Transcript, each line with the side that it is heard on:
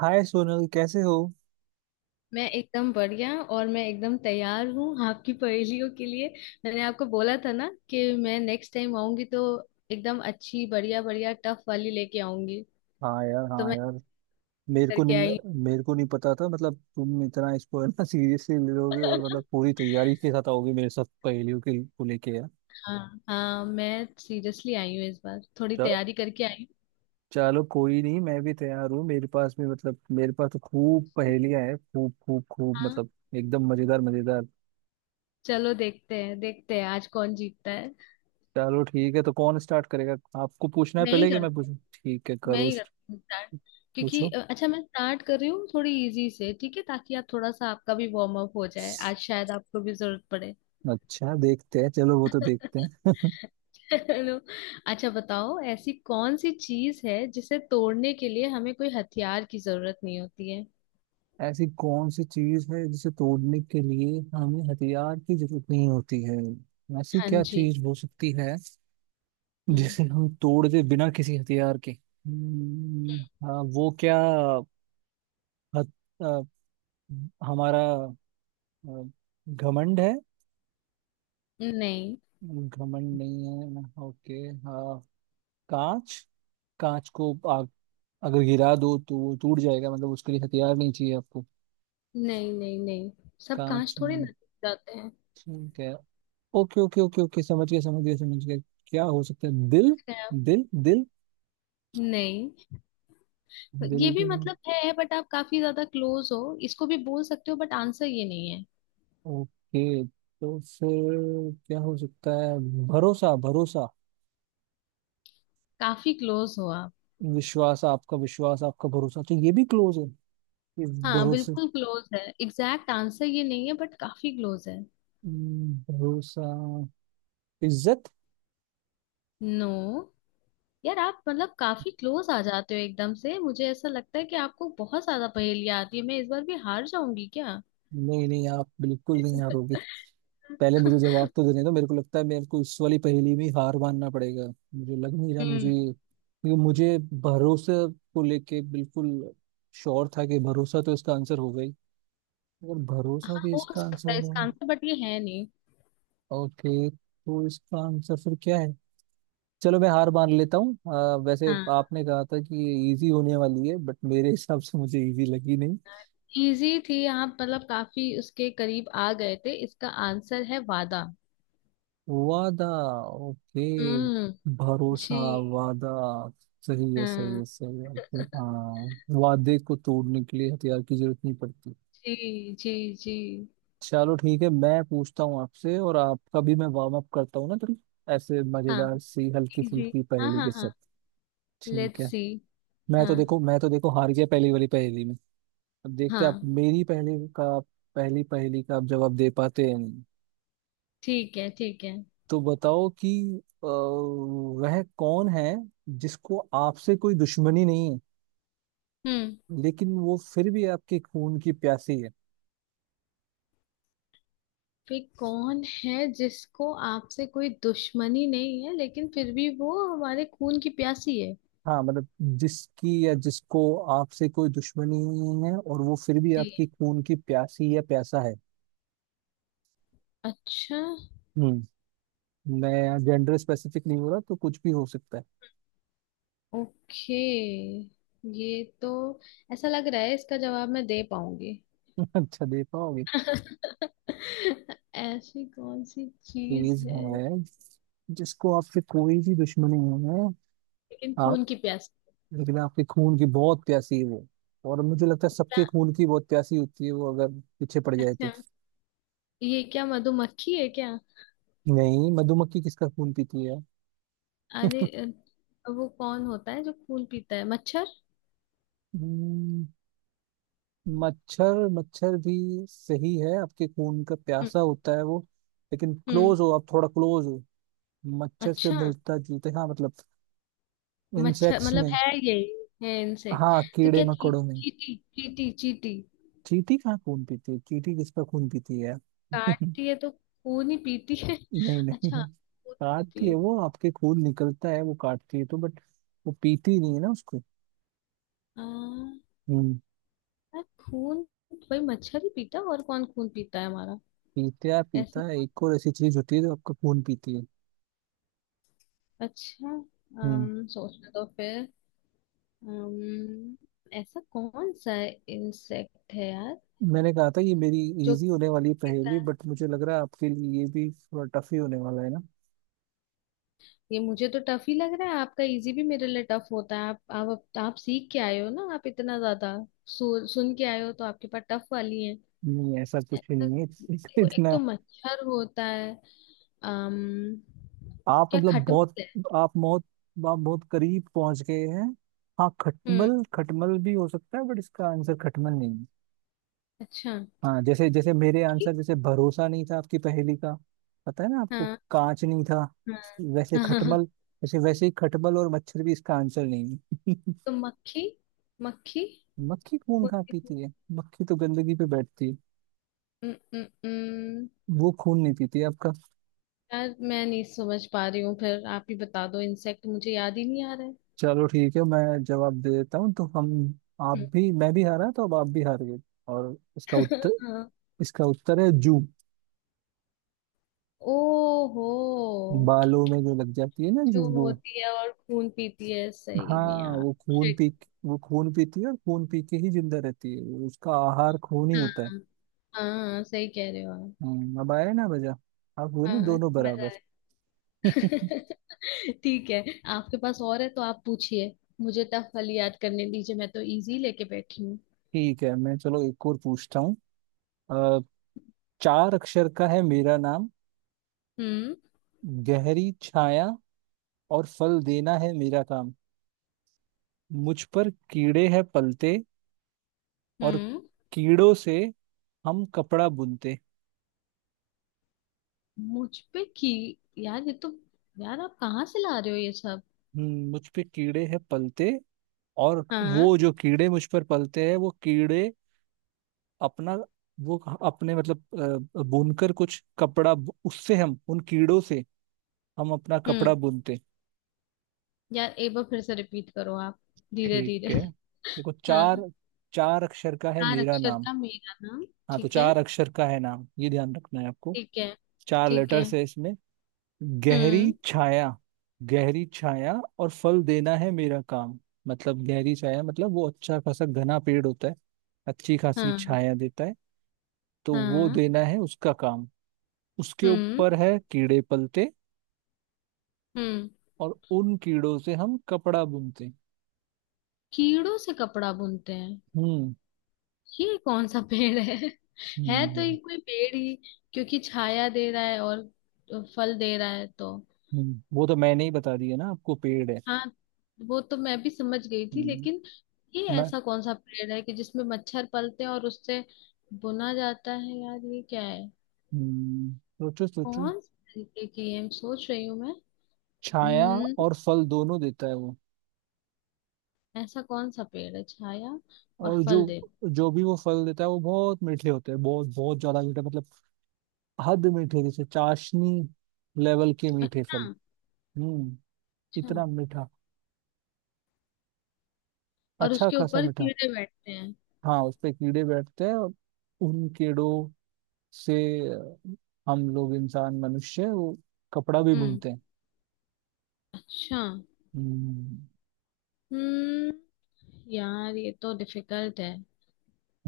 right: हाय सोनल, कैसे हो?
left: मैं एकदम बढ़िया और मैं एकदम तैयार हूँ आपकी पहेलियों के लिए। मैंने आपको बोला था ना कि मैं नेक्स्ट टाइम आऊंगी तो एकदम अच्छी बढ़िया बढ़िया टफ वाली लेके आऊंगी।
right: हाँ यार,
left: तो
right: हाँ
left: मैं
right: यार। मेरे को
left: करके आई
right: नहीं मेरे को नहीं पता था, मतलब तुम इतना इसको है ना सीरियसली ले लोगे और
left: हूँ।
right: मतलब पूरी तैयारी के साथ आओगे मेरे साथ पहेलियों के को लेके यार।
left: हाँ। हाँ मैं सीरियसली आई हूँ इस बार थोड़ी
right: च-
left: तैयारी करके आई हूँ।
right: चलो कोई नहीं, मैं भी तैयार हूँ, मेरे पास भी, मतलब मेरे पास तो खूब पहेलियां हैं, खूब खूब खूब,
left: हाँ।
right: मतलब एकदम मजेदार मजेदार।
left: चलो देखते हैं आज कौन जीतता है।
right: चलो ठीक है, तो कौन स्टार्ट करेगा? आपको पूछना है
left: मैं ही
right: पहले कि मैं
left: करती
right: पूछूं? ठीक है,
left: मैं
right: करो।
left: ही करती हूँ स्टार्ट। क्योंकि
right: पूछो।
left: अच्छा मैं स्टार्ट कर रही हूँ थोड़ी इजी से। ठीक है ताकि आप थोड़ा सा आपका भी वार्म अप हो जाए आज शायद आपको भी जरूरत पड़े।
right: अच्छा देखते हैं, चलो वो तो देखते हैं।
left: चलो। अच्छा बताओ ऐसी कौन सी चीज है जिसे तोड़ने के लिए हमें कोई हथियार की जरूरत नहीं होती है?
right: ऐसी कौन सी चीज है जिसे तोड़ने के लिए हमें हथियार की जरूरत नहीं होती है? ऐसी
left: हाँ
right: क्या
left: जी।
right: चीज हो सकती है
left: हम्म।
right: जिसे हम तोड़ दे बिना किसी हथियार के? हाँ, वो क्या? हथ, अ, हमारा अ, घमंड है?
left: नहीं
right: घमंड नहीं है, ओके। हाँ, कांच। कांच को आप अगर गिरा दो तो वो टूट जाएगा, मतलब उसके लिए हथियार नहीं चाहिए आपको।
left: नहीं नहीं नहीं, सब
right: कांच
left: कांच थोड़े ना
right: में
left: टूट जाते हैं।
right: ठीक है। ओके ओके ओके ओके, समझ गया समझ गया समझ गया। क्या हो सकता है, दिल?
left: खैर,
right: दिल, दिल।
left: नहीं
right: दिल
left: ये भी
right: भी नहीं?
left: मतलब है बट आप काफी ज्यादा क्लोज हो इसको भी बोल सकते हो बट आंसर ये नहीं है।
right: ओके, तो फिर क्या हो सकता है? भरोसा, भरोसा?
left: काफी क्लोज हो आप।
right: विश्वास, आपका विश्वास, आपका भरोसा, तो ये भी क्लोज है? ये
left: हाँ
right: भरोसे,
left: बिल्कुल क्लोज है, एग्जैक्ट आंसर ये नहीं है बट काफी क्लोज है।
right: भरोसा? इज्जत?
left: नो। यार आप मतलब काफी क्लोज आ जाते हो एकदम से, मुझे ऐसा लगता है कि आपको बहुत ज्यादा पहेलियां आती है, मैं इस बार भी हार जाऊंगी क्या?
right: नहीं नहीं, आप बिल्कुल नहीं हारोगे। पहले मुझे जवाब तो देने दो, मेरे को लगता है मेरे को इस वाली पहेली में हार मानना पड़ेगा। मुझे लग नहीं रहा, मुझे,
left: हम्म।
right: क्योंकि मुझे भरोसे को लेके बिल्कुल श्योर था कि भरोसा तो इसका आंसर होगा ही। अगर भरोसा भी
left: हो
right: इसका आंसर
left: सकता है
right: हो।
left: इसका आंसर बट ये है नहीं।
right: ओके, तो इसका आंसर फिर क्या है? चलो, मैं हार मान लेता हूँ। वैसे
left: हाँ।
right: आपने कहा था कि ये इजी होने वाली है, बट मेरे हिसाब से मुझे इजी लगी नहीं।
left: इजी थी, आप मतलब काफी उसके करीब आ गए थे, इसका आंसर है वादा।
right: वादा? ओके।
left: हम्म।
right: भरोसा,
left: जी।
right: वादा। सही है सही
left: हाँ
right: है सही है, okay, हाँ, वादे को तोड़ने के लिए हथियार की जरूरत नहीं पड़ती।
left: जी जी जी।
right: चलो ठीक है, मैं पूछता हूँ आपसे, और आपका भी मैं वार्म अप करता हूँ ना थोड़ी, ऐसे
left: हाँ
right: मजेदार सी हल्की
left: इजी।
right: फुल्की
left: हाँ
right: पहेली
left: हाँ
right: के
left: हाँ।
right: साथ। ठीक
left: लेट्स
right: है।
left: सी।
right: मैं
left: हाँ।
right: तो देखो मैं तो देखो हार गया पहली वाली पहेली में, अब देखते हैं आप
left: हाँ।
right: मेरी पहली पहेली का आप जवाब दे पाते हैं।
left: ठीक है ठीक है।
right: तो बताओ कि वह कौन है जिसको आपसे कोई दुश्मनी नहीं है,
left: हम्म।
right: लेकिन वो फिर भी आपके खून की प्यासी है?
left: वे कौन है जिसको आपसे कोई दुश्मनी नहीं है लेकिन फिर भी वो हमारे खून की प्यासी है?
right: हाँ, मतलब जिसकी या जिसको आपसे कोई दुश्मनी नहीं है और वो फिर भी
left: नहीं।
right: आपकी खून की प्यासी या प्यासा है।
left: अच्छा।
right: हम्म मैं जेंडर स्पेसिफिक नहीं हो रहा, तो कुछ भी हो सकता है।
left: ओके। ये तो ऐसा लग रहा है इसका जवाब मैं दे पाऊंगी।
right: अच्छा, दे पाओगे?
left: ऐसी कौन सी चीज
right: चीज
left: है।
right: है जिसको आपसे कोई भी दुश्मनी नहीं है
left: लेकिन
right: आप,
left: खून की प्यासी।
right: लेकिन आपके खून की बहुत प्यासी है वो, और मुझे लगता है सबके
left: क्या-
right: खून की बहुत प्यासी होती है वो अगर पीछे पड़ जाए तो।
left: अच्छा ये क्या मधुमक्खी है क्या?
right: नहीं, मधुमक्खी किसका खून पीती है?
left: अरे। वो कौन होता है जो खून पीता है? मच्छर?
right: हम्म, मच्छर, मच्छर भी सही है, आपके खून का
left: हम्म।
right: प्यासा होता है वो, लेकिन
left: हम्म।
right: क्लोज हो आप, थोड़ा क्लोज हो। मच्छर से
left: अच्छा।
right: मिलता जुलता, हाँ मतलब
left: मच्छर
right: इंसेक्ट्स
left: मतलब
right: में।
left: है यही। है इंसेक्ट।
right: हाँ,
left: तो
right: कीड़े
left: क्या
right: मकोड़ों में।
left: चीटी चीटी चीटी?
right: चींटी कहाँ खून पीती है, चींटी किसका खून पीती है?
left: काटती है तो खून ही पीती है।
right: नहीं, नहीं
left: अच्छा।
right: है।
left: खून
right: काटती
left: पीती
right: है,
left: है।
right: वो आपके खून निकलता है वो काटती है तो, बट वो पीती नहीं है ना उसको।
left: आ,
right: हम्म
left: यार खून, भाई मच्छर ही पीता है, और कौन खून पीता है हमारा?
right: पीता पीता
left: ऐसी।
right: है एक और ऐसी चीज होती है जो आपका खून पीती है।
left: अच्छा।
right: हम्म
left: सोचने दो फिर। अम, ऐसा कौन सा इंसेक्ट है यार
right: मैंने कहा था ये मेरी
left: जो
right: इजी होने वाली पहेली,
left: पीता।
right: बट मुझे लग रहा है आपके लिए ये भी थोड़ा टफ ही होने वाला है ना।
left: ये मुझे तो टफ ही लग रहा है, आपका इजी भी मेरे लिए टफ होता है। आप सीख के आए हो ना, आप इतना ज्यादा सुन के आए हो तो आपके पास टफ वाली है।
right: नहीं, ऐसा कुछ ही
left: तो
right: नहीं है।
left: देखो एक
right: इतना
left: तो मच्छर होता है। अम
right: आप
left: क्या
right: मतलब
left: खटमल
right: बहुत,
left: है?
right: आप बहुत आप बहुत करीब पहुंच गए हैं। हाँ,
left: हम्म।
right: खटमल, खटमल भी हो सकता है, बट इसका आंसर खटमल नहीं।
left: अच्छा।
right: हाँ, जैसे जैसे मेरे आंसर
left: ठीक,
right: जैसे भरोसा नहीं था आपकी पहेली का, पता है ना आपको,
left: हाँ
right: कांच नहीं था,
left: हाँ।
right: वैसे
left: हाँ।
right: खटमल जैसे वैसे ही खटमल और मच्छर भी इसका आंसर नहीं है।
left: तो मक्खी मक्खी
right: मक्खी खून कहाँ
left: होती है।
right: पीती है, मक्खी तो गंदगी पे बैठती है,
left: उम, उम, उम,
right: वो खून नहीं पीती है आपका।
left: यार मैं नहीं समझ पा रही हूँ, फिर आप ही बता दो, इंसेक्ट मुझे याद ही नहीं आ रहा है।
right: चलो ठीक है, मैं जवाब दे देता हूँ तो हम, आप
left: हम्म।
right: भी मैं भी हारा, तो अब आप भी हार गए। और इसका उत्तर
left: हाँ।
right: इसका उत्तर है जू।
left: ओहो।
right: बालों में जो लग जाती है ना जू
left: जो
right: वो।
left: होती है और खून पीती है सही में
right: हाँ,
left: यार। शिट।
right: वो खून पीती है और खून पी के ही जिंदा रहती है वो, उसका आहार खून ही
left: हाँ।
right: होता है।
left: हाँ सही कह रहे हो आप।
right: अब आया ना मजा, अब हुए ना
left: हाँ
right: दोनों
left: मजा
right: बराबर।
left: आया। ठीक है। आपके पास और है तो आप पूछिए। मुझे टफ वाली याद करने दीजिए, मैं तो इजी लेके बैठी हूँ।
right: ठीक है, मैं चलो एक और पूछता हूँ। अ, चार अक्षर का है मेरा नाम,
left: हम्म।
right: गहरी छाया, और फल देना है मेरा काम, मुझ पर कीड़े हैं पलते, और
left: हम्म।
right: कीड़ों से हम कपड़ा बुनते।
left: मुझ पे की यार ये तो यार आप कहाँ से ला रहे हो ये सब?
right: मुझ पे कीड़े हैं पलते, और
left: हाँ।
right: वो जो कीड़े मुझ पर पलते हैं, वो कीड़े अपना, वो अपने मतलब बुनकर कुछ कपड़ा उससे हम उन कीड़ों से हम अपना कपड़ा
left: हम्म।
right: बुनते।
left: यार एक बार फिर से रिपीट करो आप, धीरे धीरे।
right: ठीक है, देखो
left: हाँ
right: चार, चार अक्षर का है
left: चार
right: मेरा
left: अक्षर
right: नाम,
left: का मेरा नाम।
right: हाँ तो
left: ठीक है
right: चार अक्षर का है नाम, ये ध्यान रखना है आपको।
left: ठीक है
right: चार
left: ठीक है।
right: लेटर्स है इसमें। गहरी
left: हम्म।
right: छाया, गहरी छाया और फल देना है मेरा काम, मतलब गहरी छाया मतलब वो अच्छा खासा घना पेड़ होता है, अच्छी खासी
left: हाँ
right: छाया देता है, तो वो
left: हाँ।
right: देना है उसका काम, उसके
left: हम्म
right: ऊपर है कीड़े पलते,
left: हम्म,
right: और उन कीड़ों से हम कपड़ा बुनते हैं।
left: कीड़ों से कपड़ा बुनते हैं।
right: हम्म।
left: ये कौन सा पेड़ है? है
right: हम्म।
left: तो ये कोई पेड़ ही, क्योंकि छाया दे रहा है और फल दे रहा है तो।
right: वो तो मैंने ही बता दिया ना आपको, पेड़ है।
left: हाँ। वो तो मैं भी समझ गई थी
right: हम्म,
left: लेकिन ये
right: मैं।
left: ऐसा कौन सा पेड़ है कि जिसमें मच्छर पलते हैं और उससे बुना जाता है? यार ये क्या है?
right: हम्म, सोचो सोचो।
left: कौन से तरीके की है सोच रही हूँ मैं।
right: छाया
left: हम्म।
right: और फल दोनों देता है वो,
left: ऐसा कौन सा पेड़ है? छाया और
right: और जो
left: फल दे।
right: जो भी वो फल देता है वो बहुत मीठे होते हैं, बहुत बहुत ज्यादा मीठे, मतलब हद मीठे, जैसे चाशनी लेवल के मीठे फल।
left: अच्छा।
right: हम्म।
left: अच्छा
right: इतना मीठा,
left: और
right: अच्छा
left: उसके
right: खासा
left: ऊपर
right: मीठा।
left: कीड़े बैठते हैं?
right: हाँ, उस पे कीड़े बैठते हैं और उन कीड़ों से हम लोग, इंसान मनुष्य, वो कपड़ा भी
left: हम्म।
right: बुनते
left: अच्छा।
right: हैं।
left: हम्म। यार ये तो डिफिकल्ट है।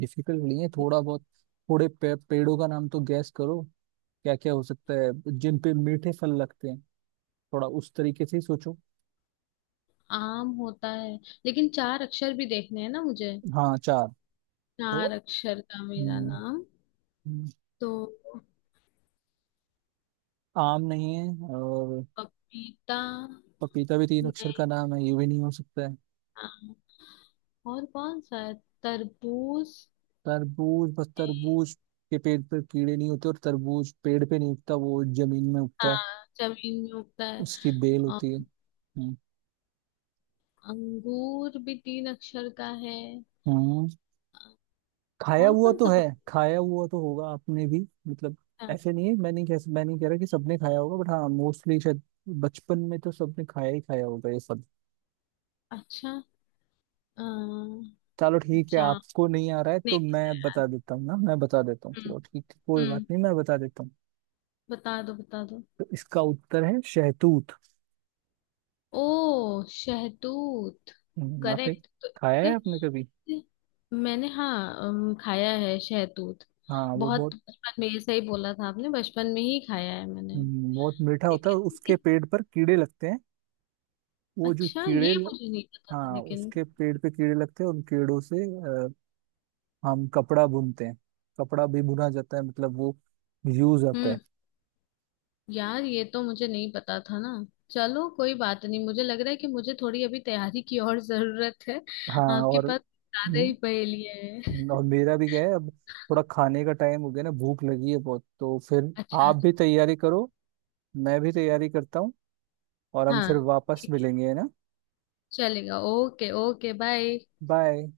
right: डिफिकल्ट नहीं है थोड़ा बहुत, पेड़ों का नाम तो गैस करो, क्या क्या हो सकता है जिन पे मीठे फल लगते हैं, थोड़ा उस तरीके से ही सोचो।
left: आम होता है लेकिन चार अक्षर भी देखने हैं ना मुझे।
right: हाँ, चार तो,
left: चार अक्षर का मेरा
right: हम्म,
left: नाम।
right: हम्म,
left: तो
right: आम नहीं है, और
left: पपीता।
right: पपीता भी तीन अक्षर
left: नहीं
right: का नाम है, ये भी नहीं हो सकता है।
left: आम और कौन सा है? तरबूज।
right: तरबूज, बस
left: नहीं।
right: तरबूज के पेड़ पर कीड़े नहीं होते, और तरबूज पेड़ पे नहीं उगता, वो जमीन में उगता है,
left: हाँ जमीन में उगता है।
right: उसकी बेल
left: अ-
right: होती है।
left: अंगूर भी तीन अक्षर का है।
right: हम्म,
left: अ,
right: खाया
left: और
right: हुआ
left: कौन
right: तो
left: सा?
right: है,
left: पपीता।
right: खाया हुआ तो होगा आपने भी, मतलब ऐसे नहीं है, मैं नहीं कह रहा कि सबने खाया होगा, बट हाँ मोस्टली शायद बचपन में तो सबने खाया ही खाया होगा ये सब।
left: अच्छा। अ,
right: चलो ठीक है,
left: जाम।
right: आपको नहीं आ रहा है
left: नहीं
right: तो
left: पता
right: मैं
left: यार।
right: बता देता हूँ ना, मैं बता देता हूँ,
left: हम्म।
right: चलो ठीक है कोई बात
left: हम्म।
right: नहीं, मैं बता देता हूँ।
left: बता दो बता दो।
right: तो इसका उत्तर है शहतूत।
left: ओ शहतूत।
right: आपने
left: करेक्ट।
right: खाया है आपने कभी?
left: मैंने, हाँ, खाया है शहतूत।
right: हाँ, वो
left: बहुत
right: बहुत,
left: बचपन में, ये सही बोला था आपने, बचपन में ही खाया है मैंने।
right: बहुत मीठा होता है और
left: लेकिन
right: उसके
left: ये-
right: पेड़ पर कीड़े लगते हैं, वो जो
left: अच्छा
right: कीड़े
left: ये
right: ल-
left: मुझे नहीं पता था
right: हाँ
left: लेकिन।
right: उसके पेड़ पे कीड़े लगते हैं, उन कीड़ों से हम कपड़ा बुनते हैं, कपड़ा भी बुना जाता है, मतलब वो यूज आता
left: हम्म।
right: है।
left: यार ये तो मुझे नहीं पता था ना। चलो कोई बात नहीं, मुझे लग रहा है कि मुझे थोड़ी अभी तैयारी की और जरूरत है।
right: हाँ,
left: आपके
right: और
left: पास ज्यादा ही पहेलियां हैं।
right: और मेरा भी क्या है अब, थोड़ा खाने का टाइम हो गया ना, भूख लगी है बहुत, तो फिर
left: अच्छा।
right: आप भी तैयारी करो, मैं भी तैयारी करता हूँ और हम फिर
left: हाँ
right: वापस मिलेंगे है ना।
left: चलेगा, ओके ओके, बाय।
right: बाय।